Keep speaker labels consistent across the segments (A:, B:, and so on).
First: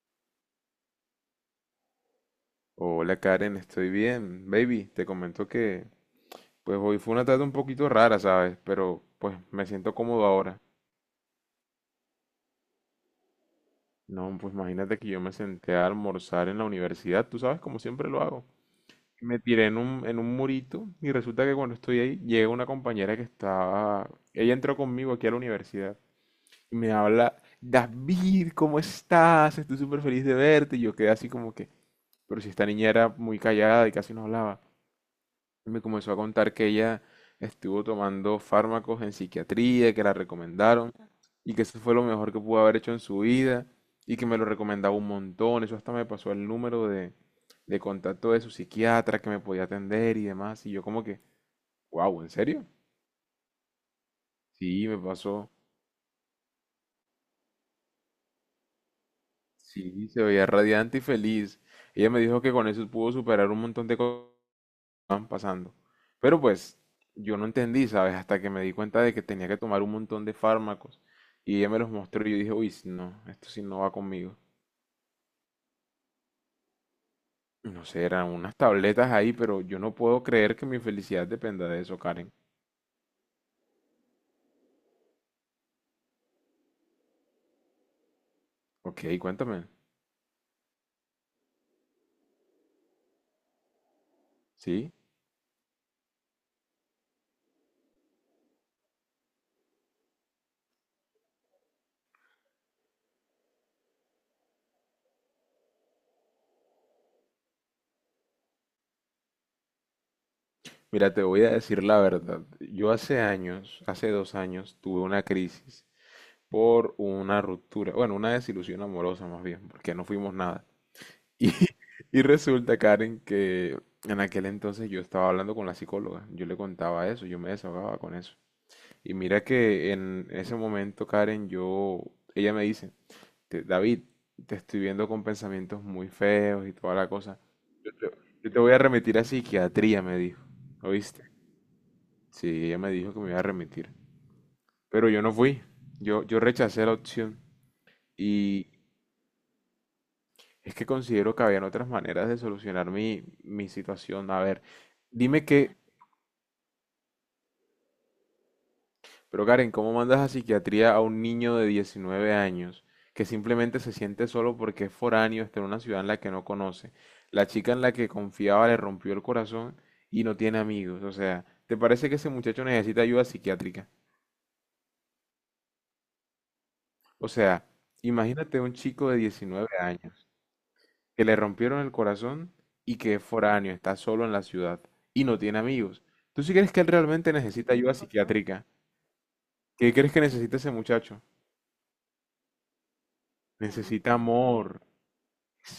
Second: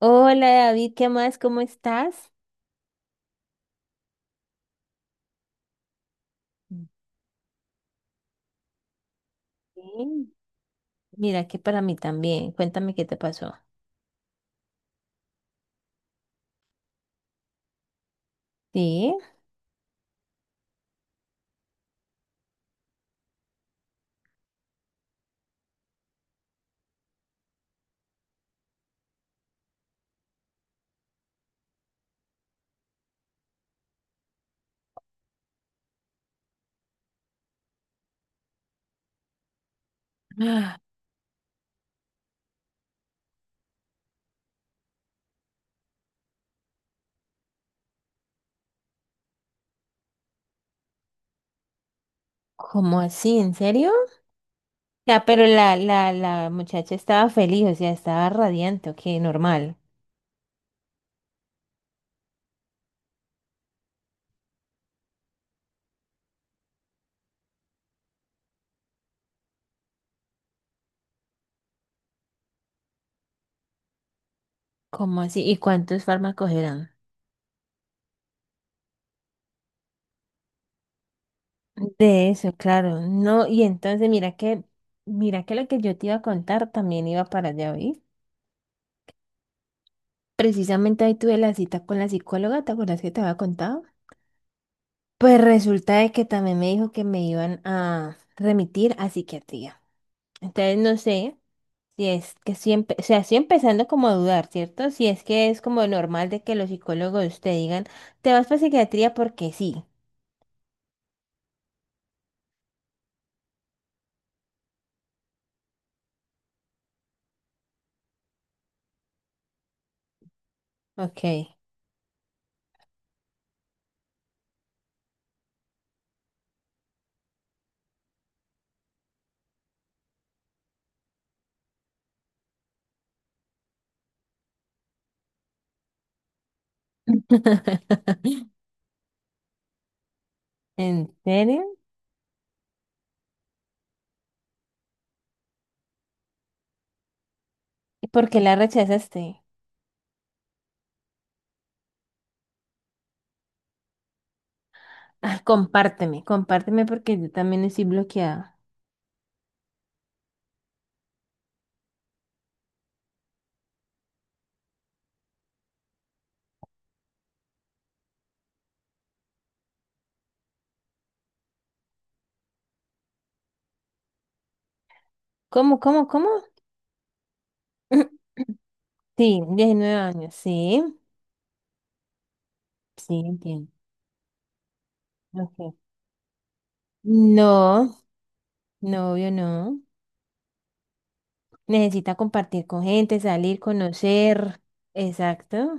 A: Hola David, ¿qué más? ¿Cómo estás?
B: Hola Karen, estoy bien. Baby, te comento que pues hoy fue una tarde un poquito rara, ¿sabes? Pero pues me siento cómodo
A: Bien.
B: ahora.
A: Mira que para mí también. Cuéntame qué te pasó.
B: No, pues imagínate que yo me senté a almorzar en la universidad, tú sabes, como siempre lo hago.
A: ¿Sí?
B: Me tiré en un murito y resulta que cuando estoy ahí llega una compañera que estaba... Ella entró conmigo aquí a la universidad y me habla, David, ¿cómo estás? Estoy súper feliz de verte. Y yo quedé así como que, pero si esta niña era muy callada y casi no hablaba. Me comenzó a contar que ella estuvo tomando fármacos en psiquiatría, que la
A: Ah.
B: recomendaron y que eso fue lo mejor que pudo haber hecho en su vida y que me lo recomendaba un montón. Eso hasta me pasó el número de contacto de su psiquiatra que me podía atender y demás. Y yo como que, wow, ¿en serio?
A: ¿Cómo así? ¿En serio?
B: Sí, me
A: Ya, pero
B: pasó.
A: la muchacha estaba feliz, o sea, estaba radiante, ok, normal.
B: Sí, se veía radiante y feliz. Ella me dijo que con eso pudo superar un montón de co- van pasando. Pero pues yo no entendí, ¿sabes? Hasta que me di cuenta de que tenía que tomar un montón de fármacos y ella me los mostró y yo dije, uy, no, esto sí no va conmigo.
A: ¿Cómo así? ¿Y cuántos fármacos eran?
B: No sé, eran unas tabletas ahí, pero yo no puedo creer que mi felicidad dependa de eso,
A: De
B: Karen.
A: eso, claro. No, y entonces mira que lo que yo te iba a contar también iba para allá, ¿vi?
B: Ok, cuéntame.
A: Precisamente ahí tuve la cita con la psicóloga, ¿te acuerdas que te había contado?
B: Sí.
A: Pues resulta de que también me dijo que me iban a remitir a psiquiatría. Entonces no sé si es que siempre, o sea, estoy empezando como a dudar, ¿cierto? Si es que es como normal de que los psicólogos te digan, te vas para psiquiatría porque sí.
B: Mira, te voy a decir la verdad. Yo hace años, hace 2 años, tuve una crisis por una ruptura, bueno, una desilusión amorosa más bien, porque no fuimos nada.
A: Ok.
B: Y, y resulta, Karen, que en aquel entonces yo estaba hablando con la psicóloga, yo le contaba eso, yo me desahogaba con eso. Y mira que en ese momento, Karen, yo, ella me dice, David, te estoy viendo con pensamientos muy feos y toda la cosa. Yo te voy a remitir a psiquiatría, me dijo.
A: ¿En
B: ¿Oíste?
A: serio?
B: Sí, ella me dijo que me iba a remitir. Pero yo no fui, yo rechacé la opción.
A: ¿Y por qué la
B: Y
A: rechazaste?
B: es que considero que habían otras maneras de solucionar mi situación. A ver.
A: Ah,
B: Dime qué,
A: compárteme, compárteme porque yo también estoy bloqueada.
B: Pero Karen, ¿cómo mandas a psiquiatría a un niño de 19 años que simplemente se siente solo porque es foráneo, está en una ciudad en la que no conoce? La chica en la que confiaba le rompió el corazón y no tiene amigos. O sea, ¿te parece que ese muchacho necesita ayuda psiquiátrica?
A: ¿Cómo, cómo, cómo?
B: O sea, imagínate un chico de
A: Sí,
B: 19
A: 19
B: años
A: años, sí,
B: que le rompieron el corazón y que es
A: sí, entiendo.
B: foráneo, está solo en la ciudad y no tiene
A: Okay.
B: amigos. ¿Tú sí crees que él realmente necesita ayuda
A: No,
B: psiquiátrica?
A: no, obvio no.
B: ¿Qué crees que necesita ese muchacho?
A: Necesita compartir con gente, salir,
B: Necesita
A: conocer,
B: amor.
A: exacto,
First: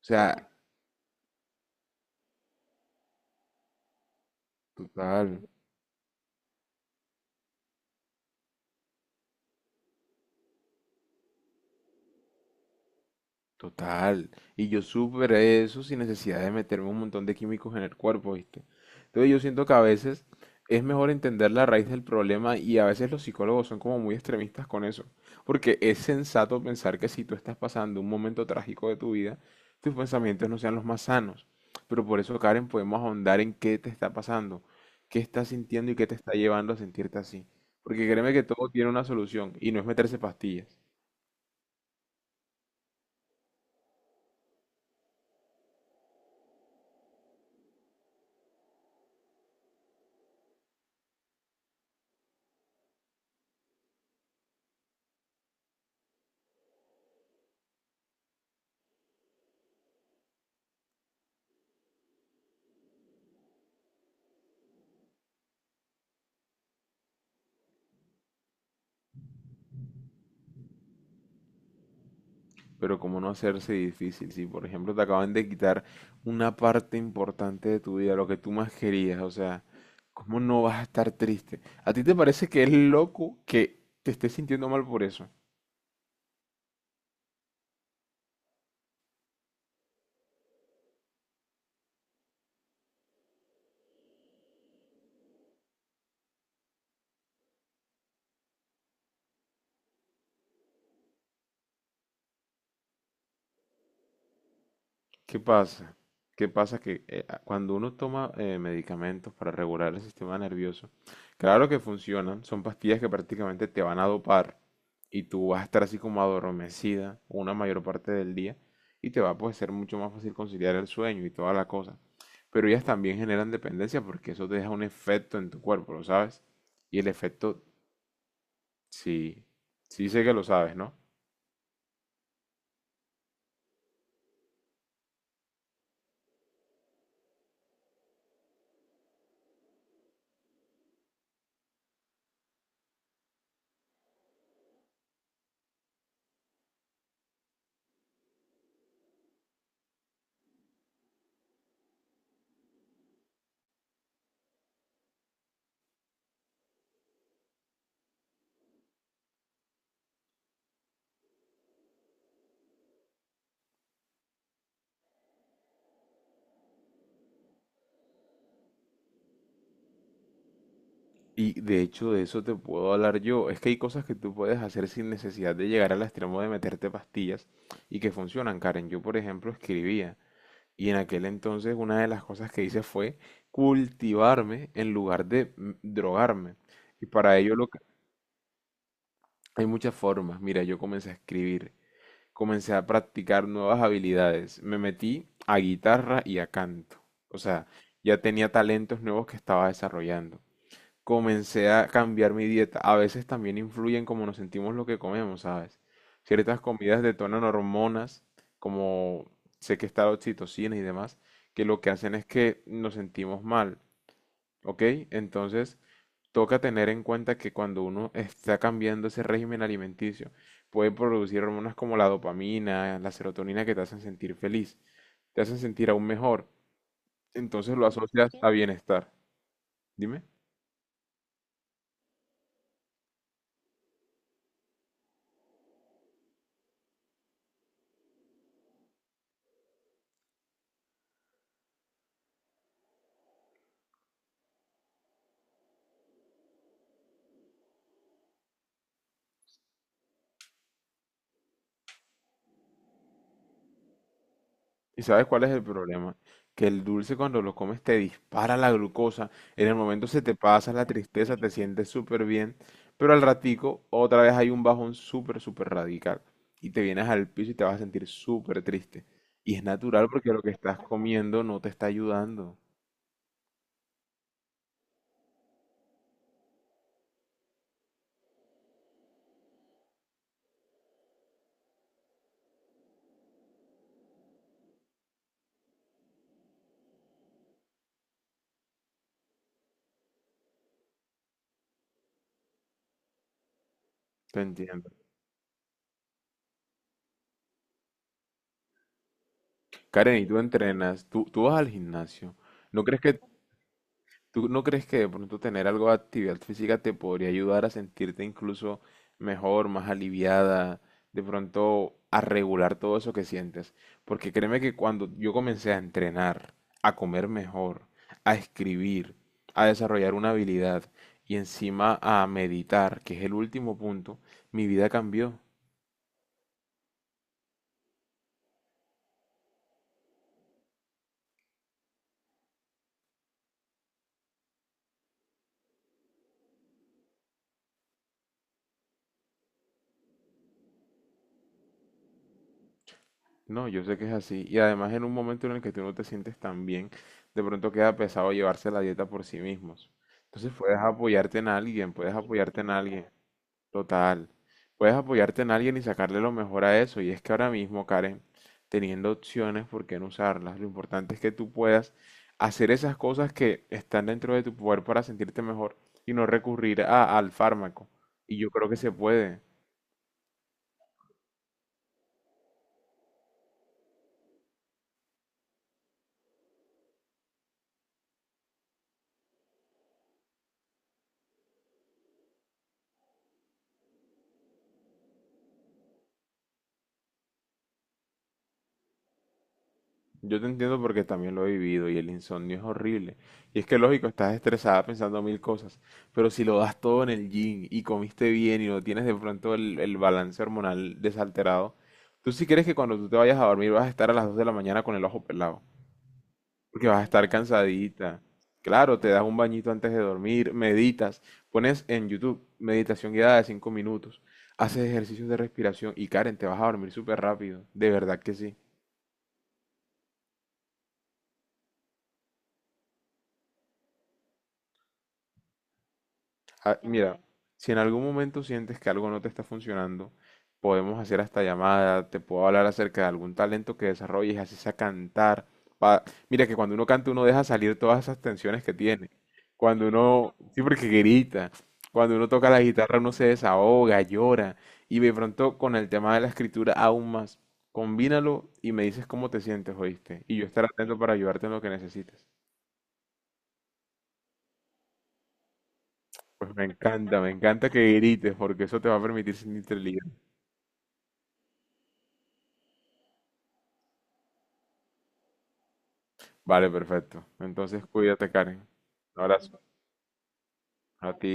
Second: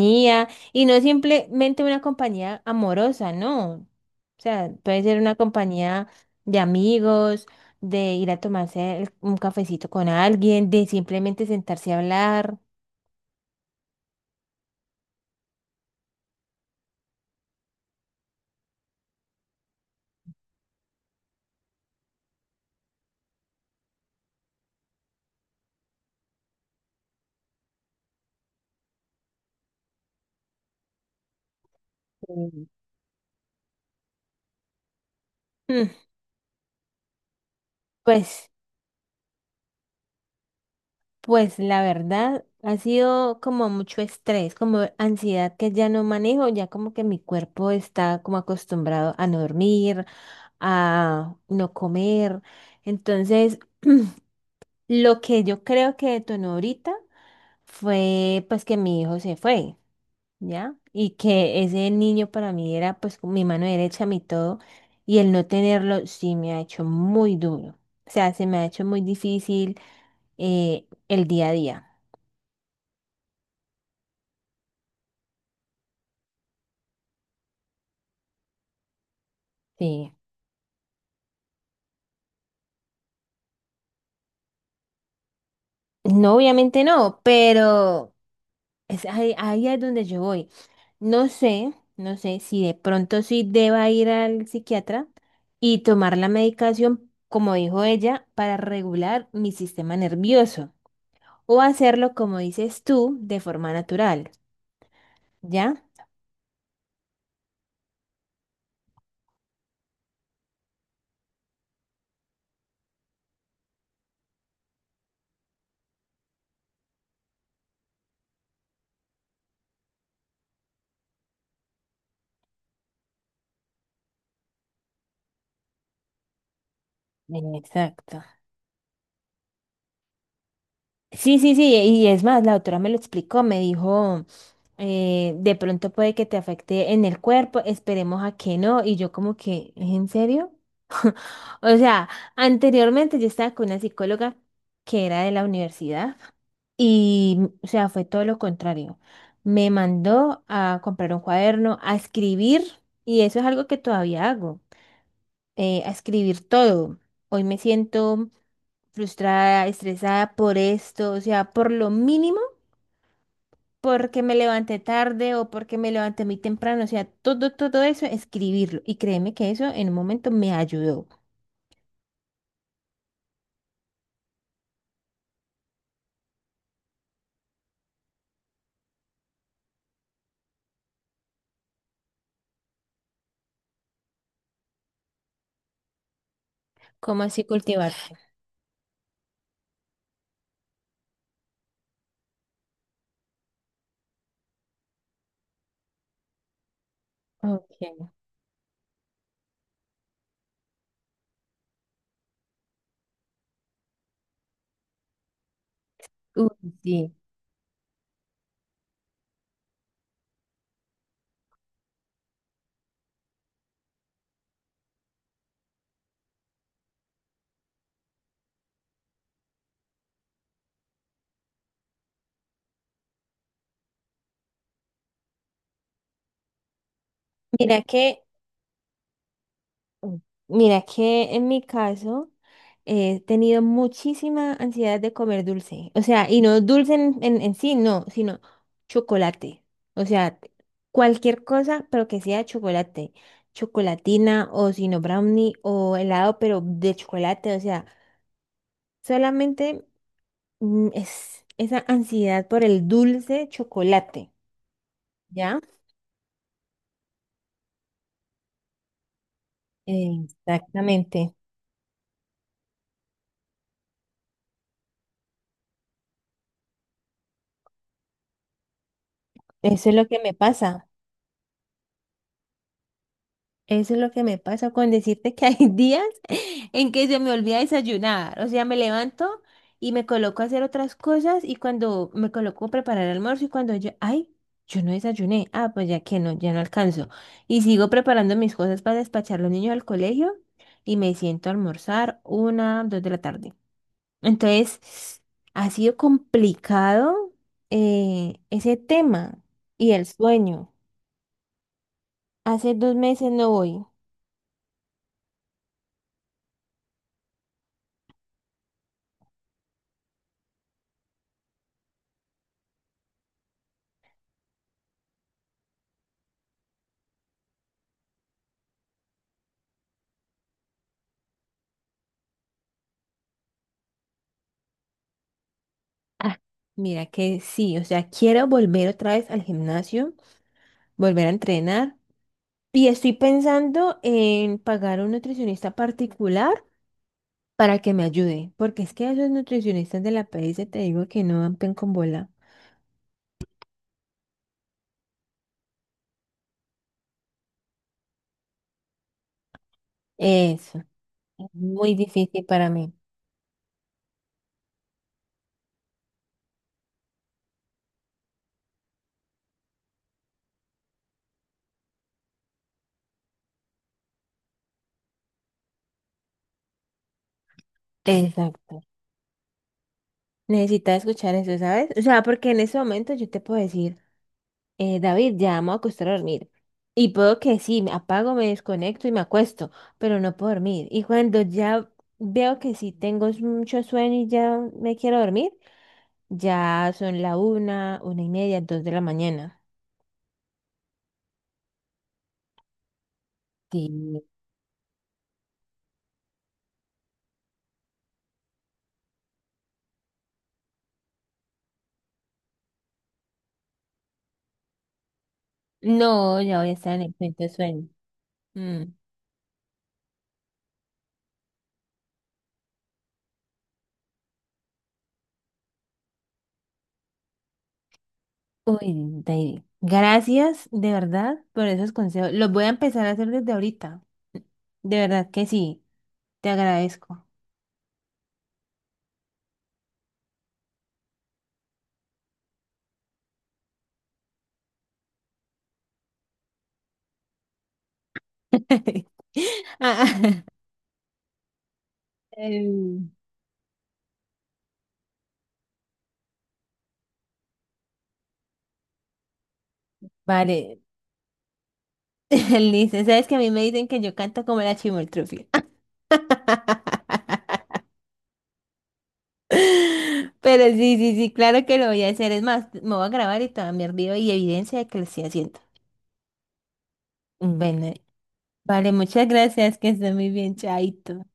B: O sea,
A: y no simplemente una compañía amorosa, no. O sea, puede ser una
B: total,
A: compañía de amigos, de ir a tomarse un cafecito con alguien, de simplemente sentarse a hablar.
B: total. Y yo superé eso sin necesidad de meterme un montón de químicos en el cuerpo, ¿viste? Entonces yo siento que a veces es mejor entender la raíz del problema y a veces los psicólogos son como muy extremistas con eso. Porque es sensato pensar que si tú estás pasando un momento trágico de tu vida, tus pensamientos no sean los más sanos. Pero por eso,
A: Sí.
B: Karen, podemos ahondar en qué te está pasando, qué estás
A: Mm.
B: sintiendo y qué te está llevando a sentirte así. Porque créeme que
A: Pues,
B: todo tiene una solución y no es meterse pastillas.
A: pues la verdad ha sido como mucho estrés, como ansiedad que ya no manejo, ya como que mi cuerpo está como acostumbrado a no dormir, a no comer. Entonces, lo que yo creo que detonó ahorita fue pues que mi hijo se fue, ¿ya? Y que ese niño para mí era pues como mi mano derecha, mi todo, y el no tenerlo sí me ha hecho muy duro. O sea, se me ha hecho muy difícil el día a día.
B: Pero cómo no hacerse difícil si, por ejemplo, te acaban de quitar una parte importante de tu vida, lo que tú más querías, o sea,
A: Sí.
B: ¿cómo no vas a estar triste? ¿A ti te parece que es loco que te estés sintiendo mal por eso?
A: No, obviamente no, pero es ahí, ahí es donde yo voy. No sé, no sé si de pronto sí deba ir al psiquiatra y tomar la medicación, como dijo ella, para regular mi sistema nervioso o hacerlo, como dices tú, de forma natural,
B: ¿Qué
A: ¿ya?
B: pasa? ¿Qué pasa? Que cuando uno toma medicamentos para regular el sistema nervioso, claro que funcionan, son pastillas que prácticamente te van a dopar y tú vas a estar así como adormecida una mayor parte del día y te va a pues, ser mucho más fácil conciliar el sueño y toda la cosa. Pero ellas también generan dependencia porque eso te deja un efecto en tu cuerpo, ¿lo sabes? Y el efecto,
A: Exacto.
B: sí, sí sé que lo sabes, ¿no?
A: Sí, sí, sí, y es más, la doctora me lo explicó, me dijo, de pronto puede que te afecte en el cuerpo, esperemos a que no, y yo como que, ¿es en serio? O sea, anteriormente yo estaba con una psicóloga que era de la universidad. Y, o sea, fue todo lo contrario. Me mandó a comprar un cuaderno, a escribir, y eso es algo que todavía hago, a escribir todo. Hoy me siento frustrada, estresada por esto, o sea, por lo mínimo, porque me levanté tarde o porque me levanté muy temprano, o sea, todo, todo eso, escribirlo. Y créeme que eso en un momento me ayudó.
B: Y de hecho de eso te puedo hablar yo. Es que hay cosas que tú puedes hacer sin necesidad de llegar al extremo de meterte pastillas y que funcionan, Karen. Yo, por ejemplo, escribía y en aquel entonces una de las cosas que hice fue cultivarme en lugar de drogarme. Y
A: ¿Cómo
B: para
A: así
B: ello lo que...
A: cultivarse?
B: hay muchas formas. Mira, yo comencé a escribir, comencé a practicar nuevas habilidades, me metí a guitarra y a canto. O sea,
A: Ok.
B: ya tenía talentos nuevos que estaba desarrollando comencé a cambiar mi dieta. A veces también influyen cómo nos sentimos lo que comemos, ¿sabes?
A: Uy,
B: Ciertas comidas
A: sí.
B: detonan hormonas, como sé que está la oxitocina y demás, que lo que hacen es que nos sentimos mal, ¿ok? Entonces, toca tener en cuenta que cuando uno está cambiando ese régimen alimenticio, puede producir hormonas como la dopamina, la serotonina que te hacen sentir feliz, te hacen sentir aún mejor. Entonces
A: Mira
B: lo
A: que
B: asocias a bienestar. Dime.
A: Mira que en mi caso he tenido muchísima ansiedad de comer dulce. O sea, y no dulce en sí, no, sino chocolate. O sea, cualquier cosa, pero que sea chocolate. Chocolatina o sino brownie o helado, pero de chocolate. O sea, solamente es esa ansiedad por el dulce chocolate.
B: ¿Y sabes cuál es
A: ¿Ya?
B: el problema? Que el dulce cuando lo comes te dispara la glucosa, en el momento se te pasa la
A: Exactamente.
B: tristeza, te sientes súper bien, pero al ratico otra vez hay un bajón súper, súper radical y te vienes al piso y te vas a sentir súper triste. Y es
A: Eso es lo
B: natural
A: que
B: porque
A: me
B: lo que estás
A: pasa.
B: comiendo no te está ayudando.
A: Eso es lo que me pasa con decirte que hay días en que se me olvida desayunar. O sea, me levanto y me coloco a hacer otras cosas y cuando me coloco a preparar el almuerzo y cuando yo, ay, yo no desayuné, ah, pues ya que no, ya no alcanzo. Y sigo preparando mis cosas para despachar a los niños al colegio y me siento a almorzar 1, 2 de la tarde.
B: Te
A: Entonces,
B: entiendo.
A: ha sido complicado ese tema y el
B: Karen, y tú
A: sueño.
B: entrenas, tú vas al gimnasio.
A: Hace
B: ¿No
A: dos
B: crees que
A: meses no voy.
B: ¿Tú no crees que de pronto tener algo de actividad física te podría ayudar a sentirte incluso mejor, más aliviada, de pronto a regular todo eso que sientes? Porque créeme que cuando yo comencé a entrenar, a comer mejor, a escribir, a desarrollar una habilidad y encima a meditar, que es el último punto, mi vida cambió.
A: Ah. Mira que sí, o sea, quiero volver otra vez al gimnasio, volver a entrenar. Y estoy pensando en pagar a un nutricionista particular para que me ayude, porque es que a esos nutricionistas de la PS te digo que no dan pen con bola.
B: No, yo sé que es así. Y además en un momento en el que tú no te sientes tan bien, de pronto queda pesado llevarse la dieta por sí mismos. Entonces
A: Eso,
B: puedes apoyarte
A: es
B: en alguien,
A: muy
B: puedes
A: difícil
B: apoyarte
A: para
B: en
A: mí.
B: alguien, total. Puedes apoyarte en alguien y sacarle lo mejor a eso. Y es que ahora mismo, Karen, teniendo opciones, ¿por qué no usarlas? Lo importante es que tú puedas hacer esas cosas que están dentro de tu poder para sentirte mejor y no recurrir al fármaco. Y yo creo
A: Exacto.
B: que se puede.
A: Necesitas escuchar eso, ¿sabes? O sea, porque en ese momento yo te puedo decir, David, ya vamos a acostar a dormir. Y puedo que sí, me apago, me desconecto y me acuesto, pero no puedo dormir. Y cuando ya veo que sí tengo mucho sueño y ya me quiero dormir, ya son la 1, 1 y media, 2 de la mañana.
B: Yo te entiendo porque también lo he vivido y el insomnio es horrible. Y es que lógico,
A: Sí.
B: estás estresada pensando mil cosas, pero si lo das todo en el gym y comiste bien y no tienes de pronto el balance hormonal desalterado, tú sí crees que cuando tú te vayas a dormir vas a estar a las 2 de la mañana con el ojo pelado,
A: No, ya voy a
B: porque
A: estar
B: vas
A: en
B: a
A: el
B: estar
A: cuento de sueño.
B: cansadita.
A: Mm.
B: Claro, te das un bañito antes de dormir, meditas, pones en YouTube meditación guiada de 5 minutos, haces ejercicios de respiración y Karen, te vas a dormir súper rápido, de verdad que sí.
A: Uy, David, gracias de verdad por esos consejos. Los voy a empezar a hacer desde ahorita. De verdad que sí, te
B: Ah, mira,
A: agradezco.
B: si en algún momento sientes que algo no te está funcionando, podemos hacer hasta llamada, te puedo hablar acerca de algún talento que desarrolles, así sea cantar. pa- Mira que cuando uno canta uno deja salir todas esas tensiones que tiene. Cuando uno,
A: Ah.
B: sí porque grita, cuando uno toca la guitarra
A: em,
B: uno se desahoga, llora. Y de pronto con el tema de la escritura aún más. Combínalo y me dices cómo te sientes, ¿oíste? Y yo estaré
A: Vale,
B: atento para ayudarte en lo que necesites.
A: listo. Sabes que a mí me dicen que yo canto como la chimoltrufia.
B: Pues me encanta que grites porque eso te va a permitir sentirte libre.
A: Pero sí, sí, sí, claro que lo voy a hacer. Es más, me voy a grabar y te voy a enviar video y evidencia de que lo estoy haciendo.
B: Vale, perfecto. Entonces
A: Bueno,
B: cuídate, Karen.
A: vale,
B: Un
A: muchas
B: abrazo
A: gracias, que esté muy bien,
B: a
A: chaito.
B: ti.